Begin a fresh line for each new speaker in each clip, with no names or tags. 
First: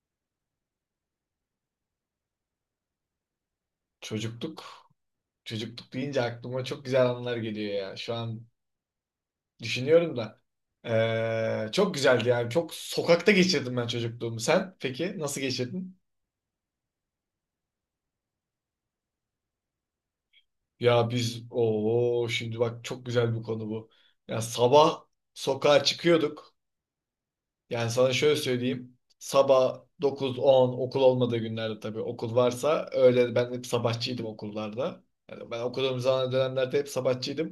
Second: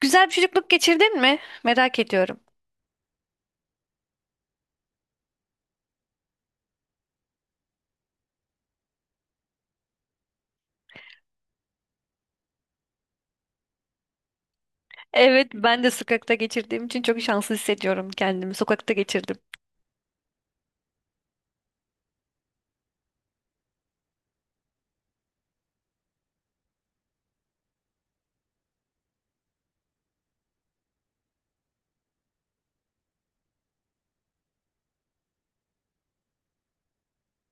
Güzel bir çocukluk geçirdin mi? Merak ediyorum.
Çocukluk, çocukluk deyince aklıma çok güzel anılar geliyor ya. Şu an düşünüyorum da. Çok güzeldi yani. Çok sokakta geçirdim ben çocukluğumu. Sen peki nasıl
Evet, ben de
geçirdin?
sokakta geçirdiğim için çok şanslı hissediyorum kendimi. Sokakta geçirdim.
Ya biz o şimdi bak çok güzel bir konu bu. Ya sabah sokağa çıkıyorduk. Yani sana şöyle söyleyeyim. Sabah 9-10 okul olmadığı günlerde tabii okul varsa öyle ben hep sabahçıydım okullarda. Yani ben okuduğum zaman dönemlerde hep sabahçıydım.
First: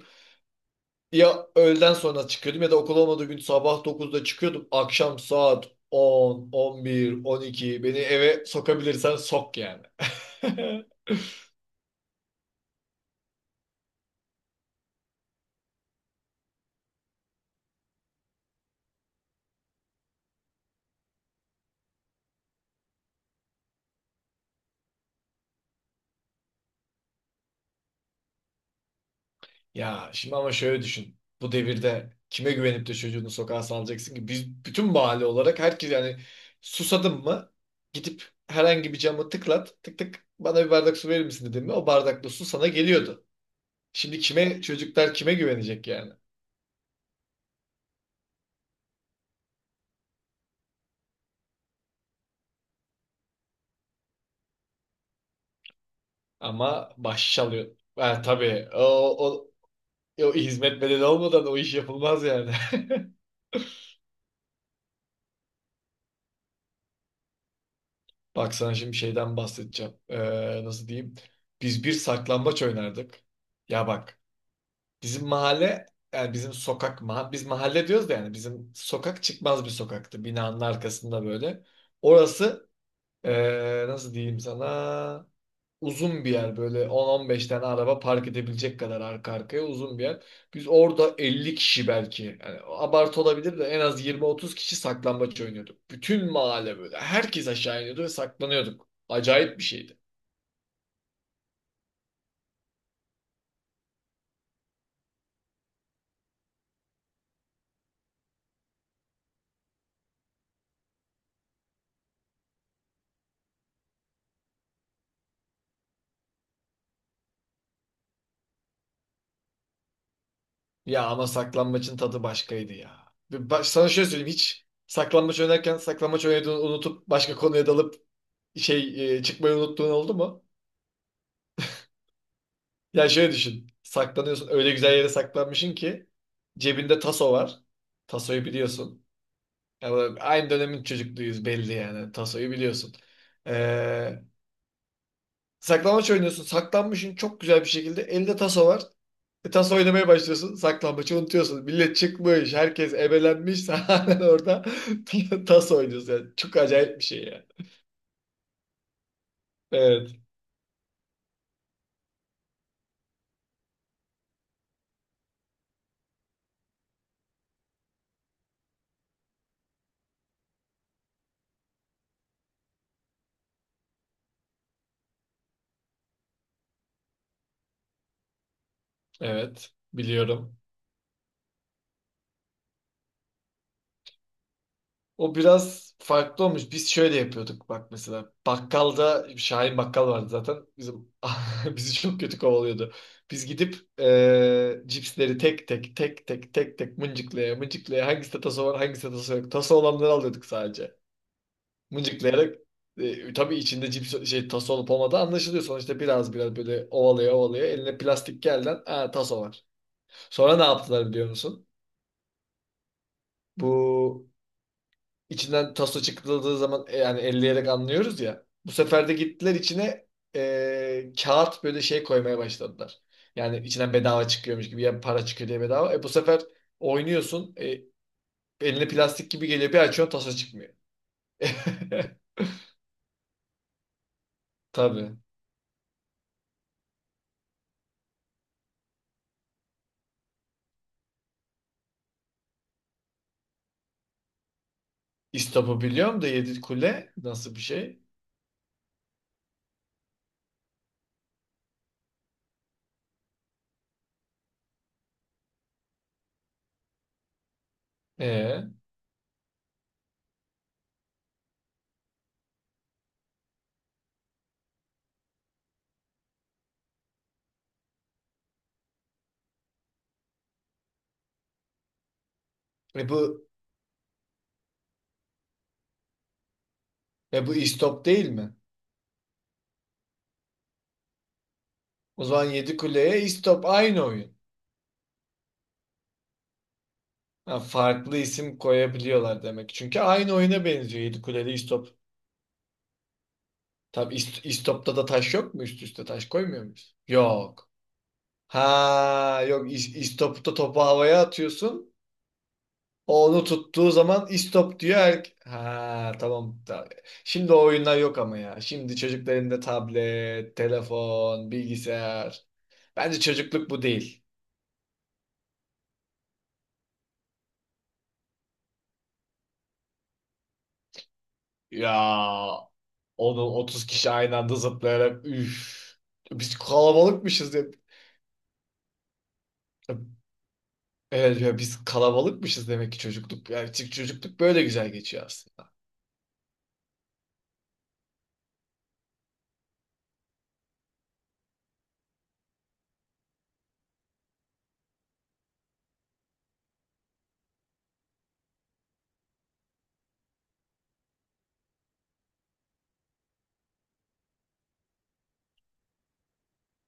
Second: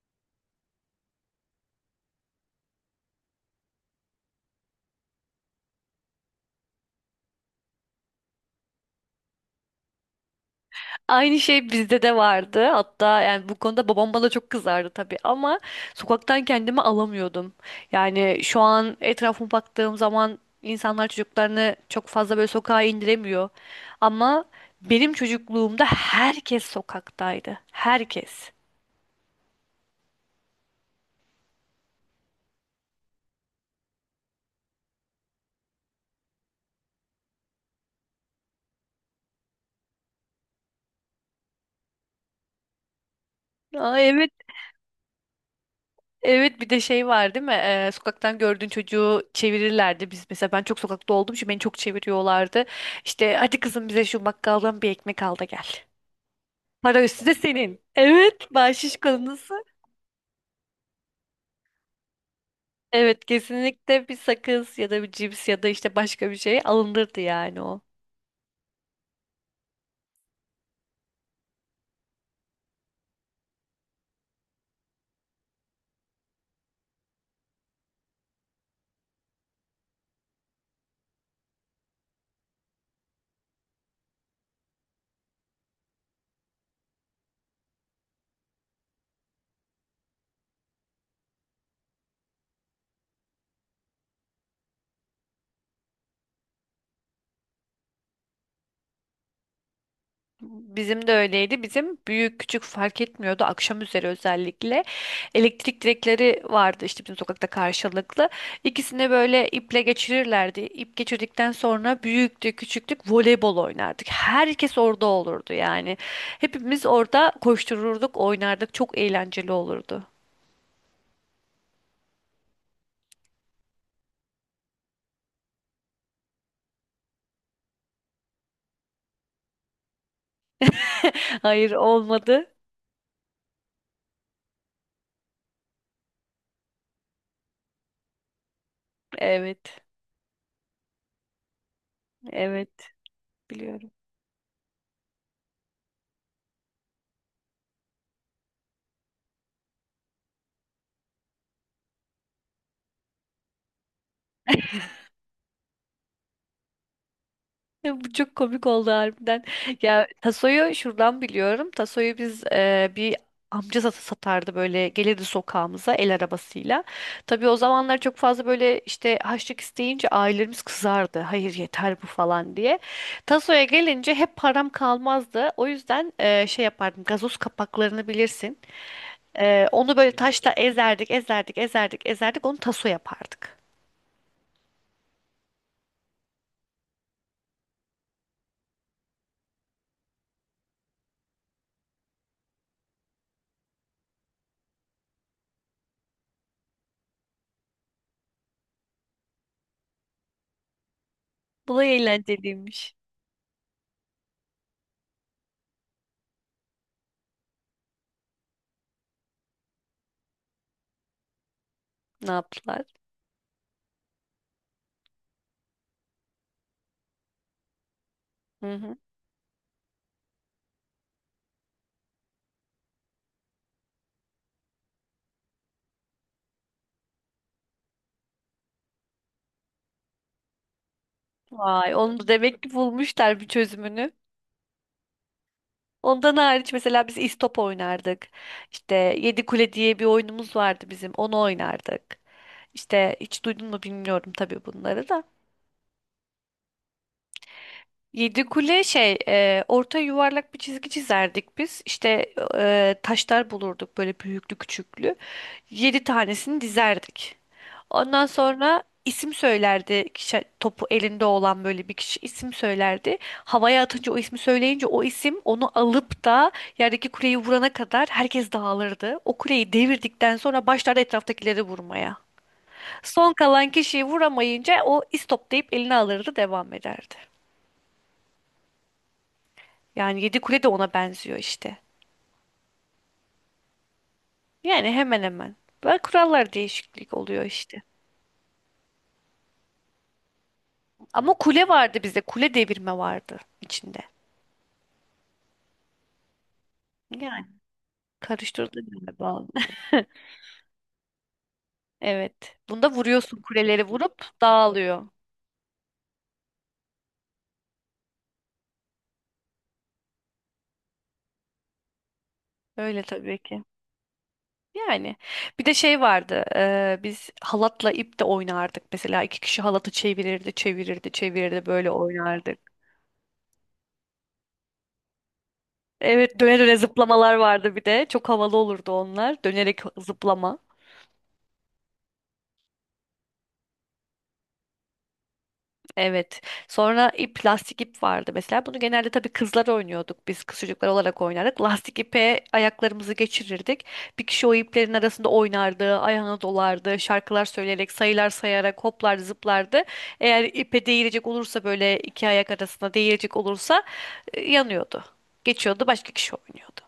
Ya öğleden sonra çıkıyordum ya da okul olmadığı gün sabah 9'da çıkıyordum. Akşam saat 10, 11, 12 beni eve sokabilirsen sok yani.
Aynı şey bizde de vardı. Hatta yani bu konuda babam bana çok kızardı tabii ama sokaktan kendimi alamıyordum. Yani şu an etrafıma baktığım zaman insanlar çocuklarını çok fazla böyle sokağa indiremiyor. Ama benim çocukluğumda herkes sokaktaydı. Herkes.
Ya şimdi ama şöyle düşün. Bu devirde kime güvenip de çocuğunu sokağa salacaksın ki? Biz bütün mahalle olarak herkes yani susadım mı gidip herhangi bir camı tıklat tık tık bana bir bardak su verir misin dedim mi o bardakla su sana geliyordu.
Aa,
Şimdi
evet.
kime çocuklar kime güvenecek yani?
Evet bir de şey var değil mi? Sokaktan gördüğün çocuğu çevirirlerdi. Biz mesela ben çok sokakta olduğum için beni çok çeviriyorlardı. İşte hadi kızım bize şu bakkaldan bir ekmek al da gel.
Ama
Para üstü
baş
de
çalıyor.
senin.
Ha,
Evet,
tabii
bahşiş
o.
konusu.
E, o hizmet bedeli olmadan o iş yapılmaz yani.
Evet, kesinlikle bir sakız ya da bir cips ya da işte başka bir şey alındırdı yani o.
Bak sana şimdi şeyden bahsedeceğim. Nasıl diyeyim? Biz bir saklambaç oynardık. Ya bak bizim mahalle yani bizim sokak biz mahalle diyoruz da yani bizim sokak çıkmaz bir sokaktı. Binanın arkasında böyle. Orası nasıl diyeyim sana? Uzun bir yer, böyle on 15 tane araba park edebilecek kadar arka arkaya uzun bir yer. Biz orada 50 kişi, belki yani abartı olabilir de, en az 20-30 kişi saklambaç oynuyorduk. Bütün mahalle böyle herkes aşağı iniyordu ve saklanıyorduk. Acayip bir şeydi.
Bizim de öyleydi. Bizim büyük küçük fark etmiyordu. Akşam üzeri özellikle elektrik direkleri vardı işte bizim sokakta karşılıklı. İkisini böyle iple geçirirlerdi. İp geçirdikten sonra büyüktü, küçüktük voleybol oynardık. Herkes orada olurdu yani. Hepimiz orada koştururduk, oynardık. Çok eğlenceli olurdu.
Ya ama saklambaçın tadı başkaydı ya. Ve baş, sana şöyle söyleyeyim, hiç saklambaç oynarken saklambaç oynadığını unutup başka konuya dalıp çıkmayı unuttuğun oldu mu?
Hayır olmadı.
Ya şöyle düşün. Saklanıyorsun. Öyle güzel yere saklanmışsın ki cebinde taso var. Tasoyu biliyorsun.
Evet.
Aynı dönemin çocukluğuyuz belli yani. Tasoyu
Evet,
biliyorsun.
biliyorum.
Ee, Saklambaç oynuyorsun. Saklanmışsın çok güzel bir şekilde. Elinde taso var. E, taso oynamaya başlıyorsun. Saklambaçı unutuyorsun. Millet çıkmış. Herkes ebelenmiş. Sen halen orada taso oynuyorsun. Yani çok acayip bir şey yani.
Ya bu çok komik oldu harbiden. Ya
Evet.
Taso'yu şuradan biliyorum. Taso'yu biz bir amca satardı böyle gelirdi sokağımıza el arabasıyla. Tabii o zamanlar çok fazla böyle işte harçlık isteyince ailelerimiz kızardı. Hayır yeter bu falan diye. Taso'ya gelince hep param kalmazdı. O yüzden şey yapardım gazoz kapaklarını bilirsin.
Evet.
Onu böyle taşla
Biliyorum.
ezerdik ezerdik onu Taso yapardık.
O biraz farklı olmuş. Biz şöyle yapıyorduk bak mesela. Bakkalda Şahin Bakkal vardı zaten. Bizim bizi çok kötü kovalıyordu. Biz gidip cipsleri tek tek tek tek tek tek mıncıklaya mıncıklaya hangisi taso var hangisi taso yok. Taso olanları alıyorduk sadece.
Bulay
Mıncıklayarak
eğlenceliymiş.
tabii içinde cips şey taso olup olmadığı anlaşılıyor. Sonuçta biraz biraz böyle ovalaya ovalaya eline plastik gelden, "Aa, taso var." Sonra ne yaptılar biliyor musun?
Ne yaptılar?
Bu İçinden taso çıkıldığı zaman, yani elleyerek anlıyoruz ya. Bu
Hı hı.
sefer de gittiler içine kağıt böyle şey koymaya başladılar. Yani içinden bedava çıkıyormuş gibi ya, para çıkıyor diye bedava. E bu sefer oynuyorsun, eline plastik gibi geliyor, bir açıyorsun, taso çıkmıyor.
Vay, onu da demek ki bulmuşlar bir çözümünü.
Tabii.
Ondan hariç mesela biz istop oynardık. İşte Yedi Kule diye bir oyunumuz vardı bizim. Onu oynardık. İşte hiç duydun mu bilmiyorum tabii bunları da.
İstop'u biliyorum da Yedi Kule nasıl bir şey?
Yedi kule şey orta yuvarlak bir çizgi çizerdik biz. İşte taşlar bulurduk böyle büyüklü küçüklü. Yedi tanesini dizerdik. Ondan
E,
sonra isim söylerdi. Kişi, topu elinde olan böyle bir kişi isim söylerdi. Havaya atınca o ismi söyleyince o isim onu alıp da yerdeki kuleyi vurana kadar herkes dağılırdı. O kuleyi devirdikten sonra başlardı etraftakileri vurmaya.
e
Son
bu
kalan kişiyi vuramayınca o istop deyip eline alırdı devam ederdi.
bu İstop değil mi?
Yani yedi kule de ona benziyor işte.
O zaman Yedi Kule'ye İstop aynı oyun.
Yani hemen hemen. Böyle kurallar değişiklik oluyor
Ha,
işte.
farklı isim koyabiliyorlar demek. Çünkü aynı oyuna benziyor. Yedi
Ama
Kuleli
kule
İstop.
vardı bizde. Kule devirme vardı içinde.
İstopta da taş yok mu? Üst üste taş koymuyor muyuz?
Yani
Yok.
karıştırdı galiba.
İstopta topu havaya atıyorsun.
Evet. Bunda
O
vuruyorsun
onu
kuleleri
tuttuğu
vurup
zaman istop diyor.
dağılıyor.
Ha, tamam. Şimdi o oyunlar yok ama ya. Şimdi çocukların da tablet, telefon, bilgisayar.
Öyle
Bence
tabii ki.
çocukluk bu değil.
Yani bir de şey vardı. Biz halatla ip de oynardık. Mesela iki kişi halatı çevirirdi böyle
Ya
oynardık.
onu 30 kişi aynı anda zıplayarak üf.
Evet, döne
Biz
döne zıplamalar
kalabalıkmışız hep.
vardı bir de. Çok havalı olurdu onlar. Dönerek zıplama.
Evet ya, biz kalabalıkmışız demek ki çocukluk. Yani çocukluk böyle güzel geçiyor aslında.
Evet. Sonra ip, lastik ip vardı mesela. Bunu genelde tabii kızlar oynuyorduk. Biz kız çocuklar olarak oynardık. Lastik ipe ayaklarımızı geçirirdik. Bir kişi o iplerin arasında oynardı, ayağına dolardı, şarkılar söyleyerek, sayılar sayarak hoplar zıplardı. Eğer ipe değilecek olursa böyle iki ayak arasında değilecek olursa yanıyordu. Geçiyordu, başka kişi oynuyordu.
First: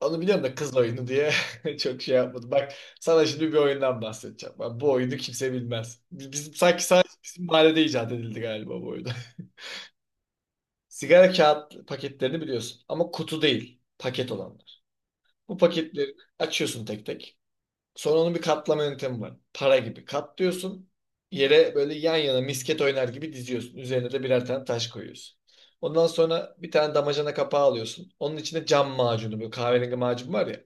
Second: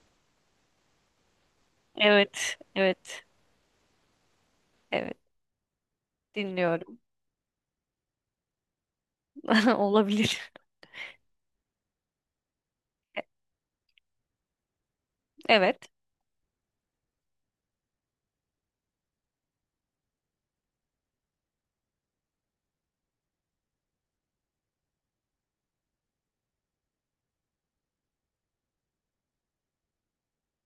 Onu biliyorum da, kız oyunu diye çok şey yapmadım.
Evet,
Bak
evet,
sana şimdi bir oyundan bahsedeceğim. Bak, bu
evet.
oyunu kimse bilmez. Biz sanki
Dinliyorum.
sadece bizim mahallede icat edildi galiba bu oyun.
Olabilir.
Sigara kağıt paketlerini biliyorsun, ama
E,
kutu değil, paket olanlar. Bu
evet,
paketleri açıyorsun tek tek. Sonra onun bir katlama yöntemi var. Para gibi katlıyorsun. Yere böyle yan yana misket oynar gibi diziyorsun. Üzerine de birer tane taş koyuyorsun. Ondan sonra bir tane damacana kapağı alıyorsun. Onun içine cam macunu, böyle kahverengi macun var ya.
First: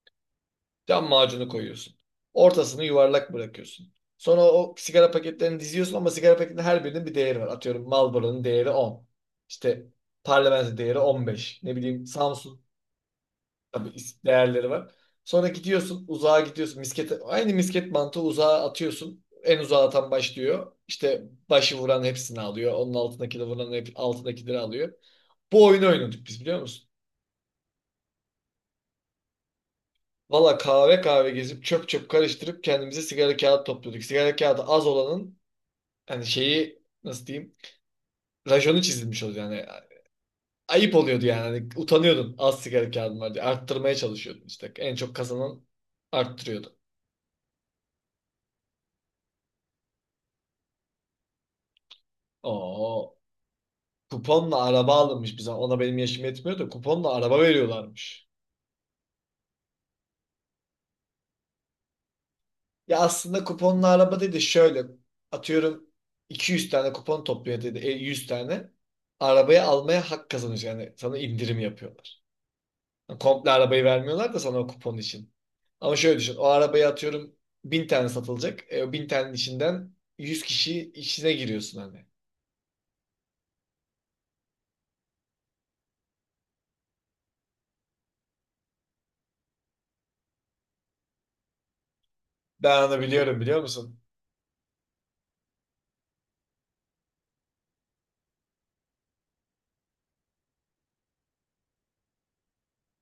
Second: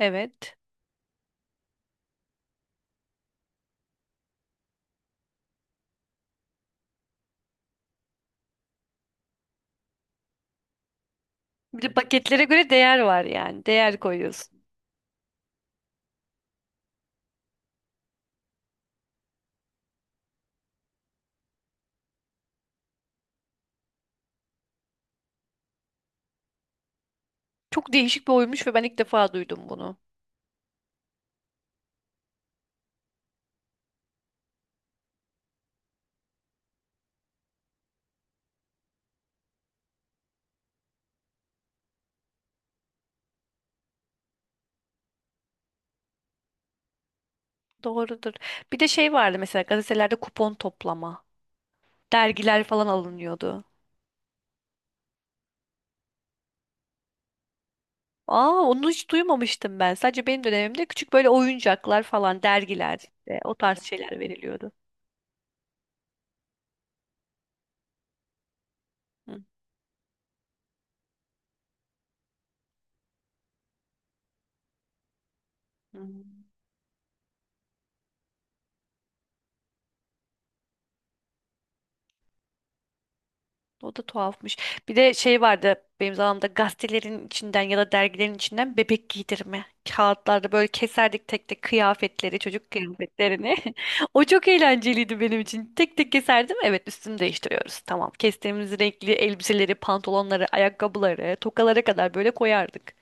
evet.
Cam macunu koyuyorsun. Ortasını yuvarlak bırakıyorsun. Sonra o sigara paketlerini diziyorsun ama sigara paketinin her birinin bir değeri var. Atıyorum, Marlboro'nun değeri 10. İşte Parlamento değeri 15. Ne
Bir de
bileyim
paketlere
Samsun.
göre değer var yani. Değer koyuyorsun.
Değerleri var. Sonra gidiyorsun, uzağa gidiyorsun. Miskete, aynı misket mantığı, uzağa atıyorsun. En uzağa atan başlıyor. İşte başı vuran hepsini alıyor. Onun altındaki de vuran hep altındakileri alıyor. Bu oyunu oynadık biz, biliyor musun?
Çok değişik bir oyunmuş ve ben ilk defa duydum bunu.
Valla kahve kahve gezip çöp çöp karıştırıp kendimize sigara kağıt topluyorduk. Sigara kağıdı az olanın, hani şeyi nasıl diyeyim, rajonu çizilmiş oluyor yani. Ayıp oluyordu yani. Hani utanıyordun az sigara kağıdın var diye. Arttırmaya çalışıyordun işte. En çok kazanan arttırıyordu.
Doğrudur. Bir de şey vardı mesela gazetelerde kupon toplama. Dergiler falan
Oo.
alınıyordu.
Kuponla araba alınmış bize. Ona benim yaşım yetmiyor da kuponla araba veriyorlarmış.
Aa onu hiç duymamıştım ben. Sadece benim dönemimde küçük böyle oyuncaklar falan dergiler
Ya
işte
aslında
o tarz
kuponla
şeyler
araba dedi
veriliyordu.
şöyle, atıyorum 200 tane kupon topluyor dedi, 100 tane.
Hı
Arabayı almaya hak kazanıyorsun. Yani sana indirim yapıyorlar. Yani komple arabayı vermiyorlar da sana o kupon için. Ama
hı.
şöyle düşün, o arabayı atıyorum 1.000 tane satılacak. E, o 1.000 tanenin içinden 100 kişi içine giriyorsun hani.
O da tuhafmış. Bir de şey vardı benim zamanımda gazetelerin içinden ya da dergilerin içinden bebek giydirme. Kağıtlarda böyle keserdik tek tek kıyafetleri, çocuk
Ben onu biliyorum,
kıyafetlerini.
biliyor musun?
O çok eğlenceliydi benim için. Tek tek keserdim. Evet üstünü değiştiriyoruz. Tamam. Kestiğimiz renkli elbiseleri, pantolonları, ayakkabıları, tokalara kadar böyle koyardık.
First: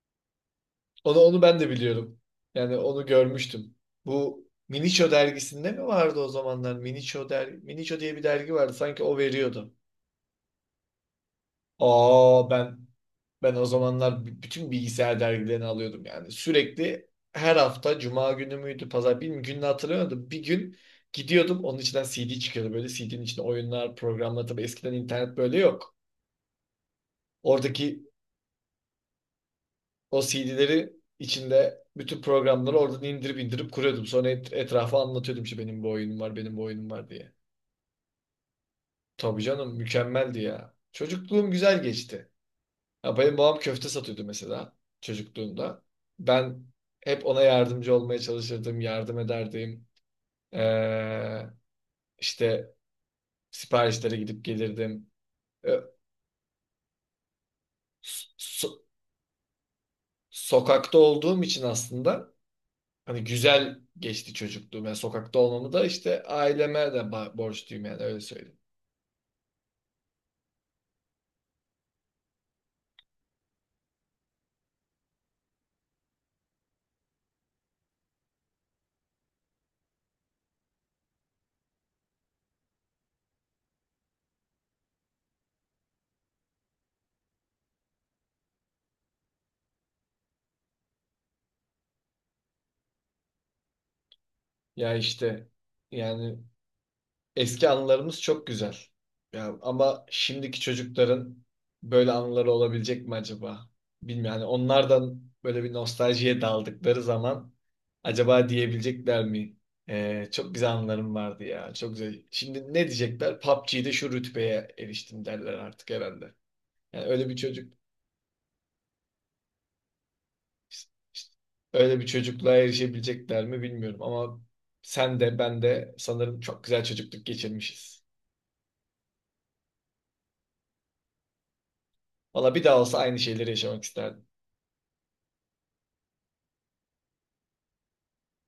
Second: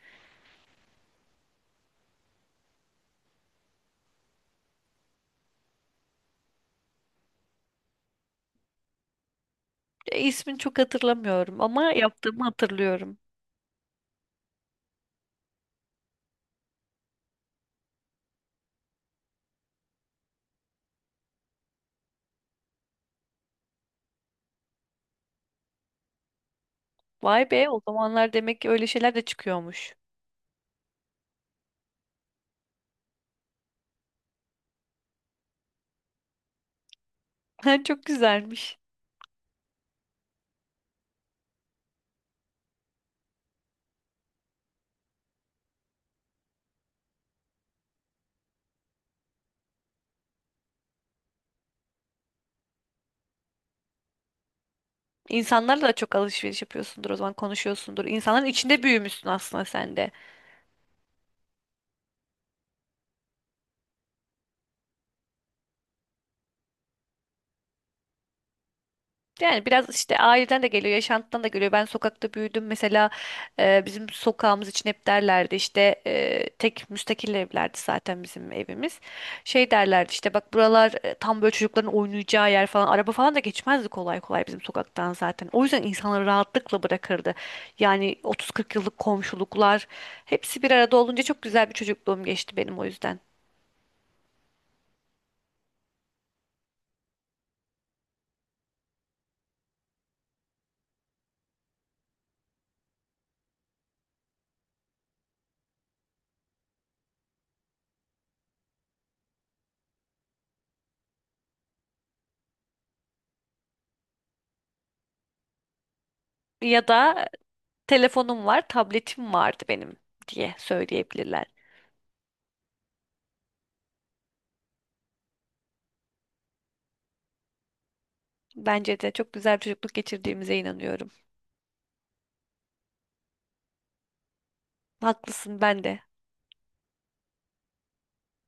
Onu, onu ben de biliyorum. Yani onu görmüştüm. Bu Miniço dergisinde mi vardı o zamanlar? Miniço diye bir dergi vardı. Sanki o veriyordu.
İsmini çok hatırlamıyorum ama yaptığımı
Aa, ben
hatırlıyorum.
ben o zamanlar bütün bilgisayar dergilerini alıyordum yani. Sürekli her hafta cuma günü müydü, pazar, bilmiyorum, gününü hatırlamıyordum. Bir gün gidiyordum, onun içinden CD çıkıyordu, böyle CD'nin içinde oyunlar, programlar. Tabii eskiden internet böyle yok.
Vay be o
Oradaki
zamanlar demek ki öyle şeyler de çıkıyormuş.
O CD'leri içinde bütün programları oradan indirip indirip kuruyordum. Sonra etrafa anlatıyordum işte, benim bu oyunum var, benim bu oyunum var diye.
Çok güzelmiş.
Tabii canım, mükemmeldi ya. Çocukluğum güzel geçti. Ya benim babam köfte satıyordu mesela çocukluğumda. Ben hep ona yardımcı olmaya çalışırdım, yardım ederdim. Ee, işte siparişlere gidip gelirdim. Ee,
İnsanlarla da çok alışveriş yapıyorsundur o zaman konuşuyorsundur.
so-
İnsanların
so-
içinde büyümüşsün aslında sen de.
sokakta olduğum için aslında. Hani güzel geçti çocukluğum. Yani sokakta olmamı da işte aileme de borçluyum yani, öyle söyleyeyim.
Yani biraz işte aileden de geliyor, yaşantıdan da geliyor. Ben sokakta büyüdüm. Mesela bizim sokağımız için hep derlerdi işte tek müstakil evlerdi zaten bizim evimiz. Şey derlerdi işte bak buralar tam böyle çocukların oynayacağı yer falan. Araba falan da geçmezdi kolay kolay bizim sokaktan zaten. O yüzden insanları rahatlıkla bırakırdı. Yani 30-40 yıllık komşuluklar hepsi bir arada olunca çok güzel bir çocukluğum geçti benim o yüzden.
Ya işte yani eski anılarımız çok güzel. Ya ama şimdiki çocukların böyle anıları olabilecek mi acaba? Bilmiyorum. Yani onlardan böyle bir nostaljiye daldıkları zaman acaba diyebilecekler mi? Çok güzel anılarım vardı ya. Çok güzel. Şimdi ne diyecekler? PUBG'de şu rütbeye eriştim derler artık herhalde.
Ya
Yani
da
öyle bir çocuk.
telefonum var, tabletim vardı benim diye
İşte
söyleyebilirler.
öyle bir çocukluğa erişebilecekler mi bilmiyorum ama sen de ben de sanırım çok güzel çocukluk geçirmişiz.
Bence de çok güzel bir çocukluk geçirdiğimize inanıyorum.
Valla bir daha olsa aynı şeyleri yaşamak isterdim.
Haklısın ben de.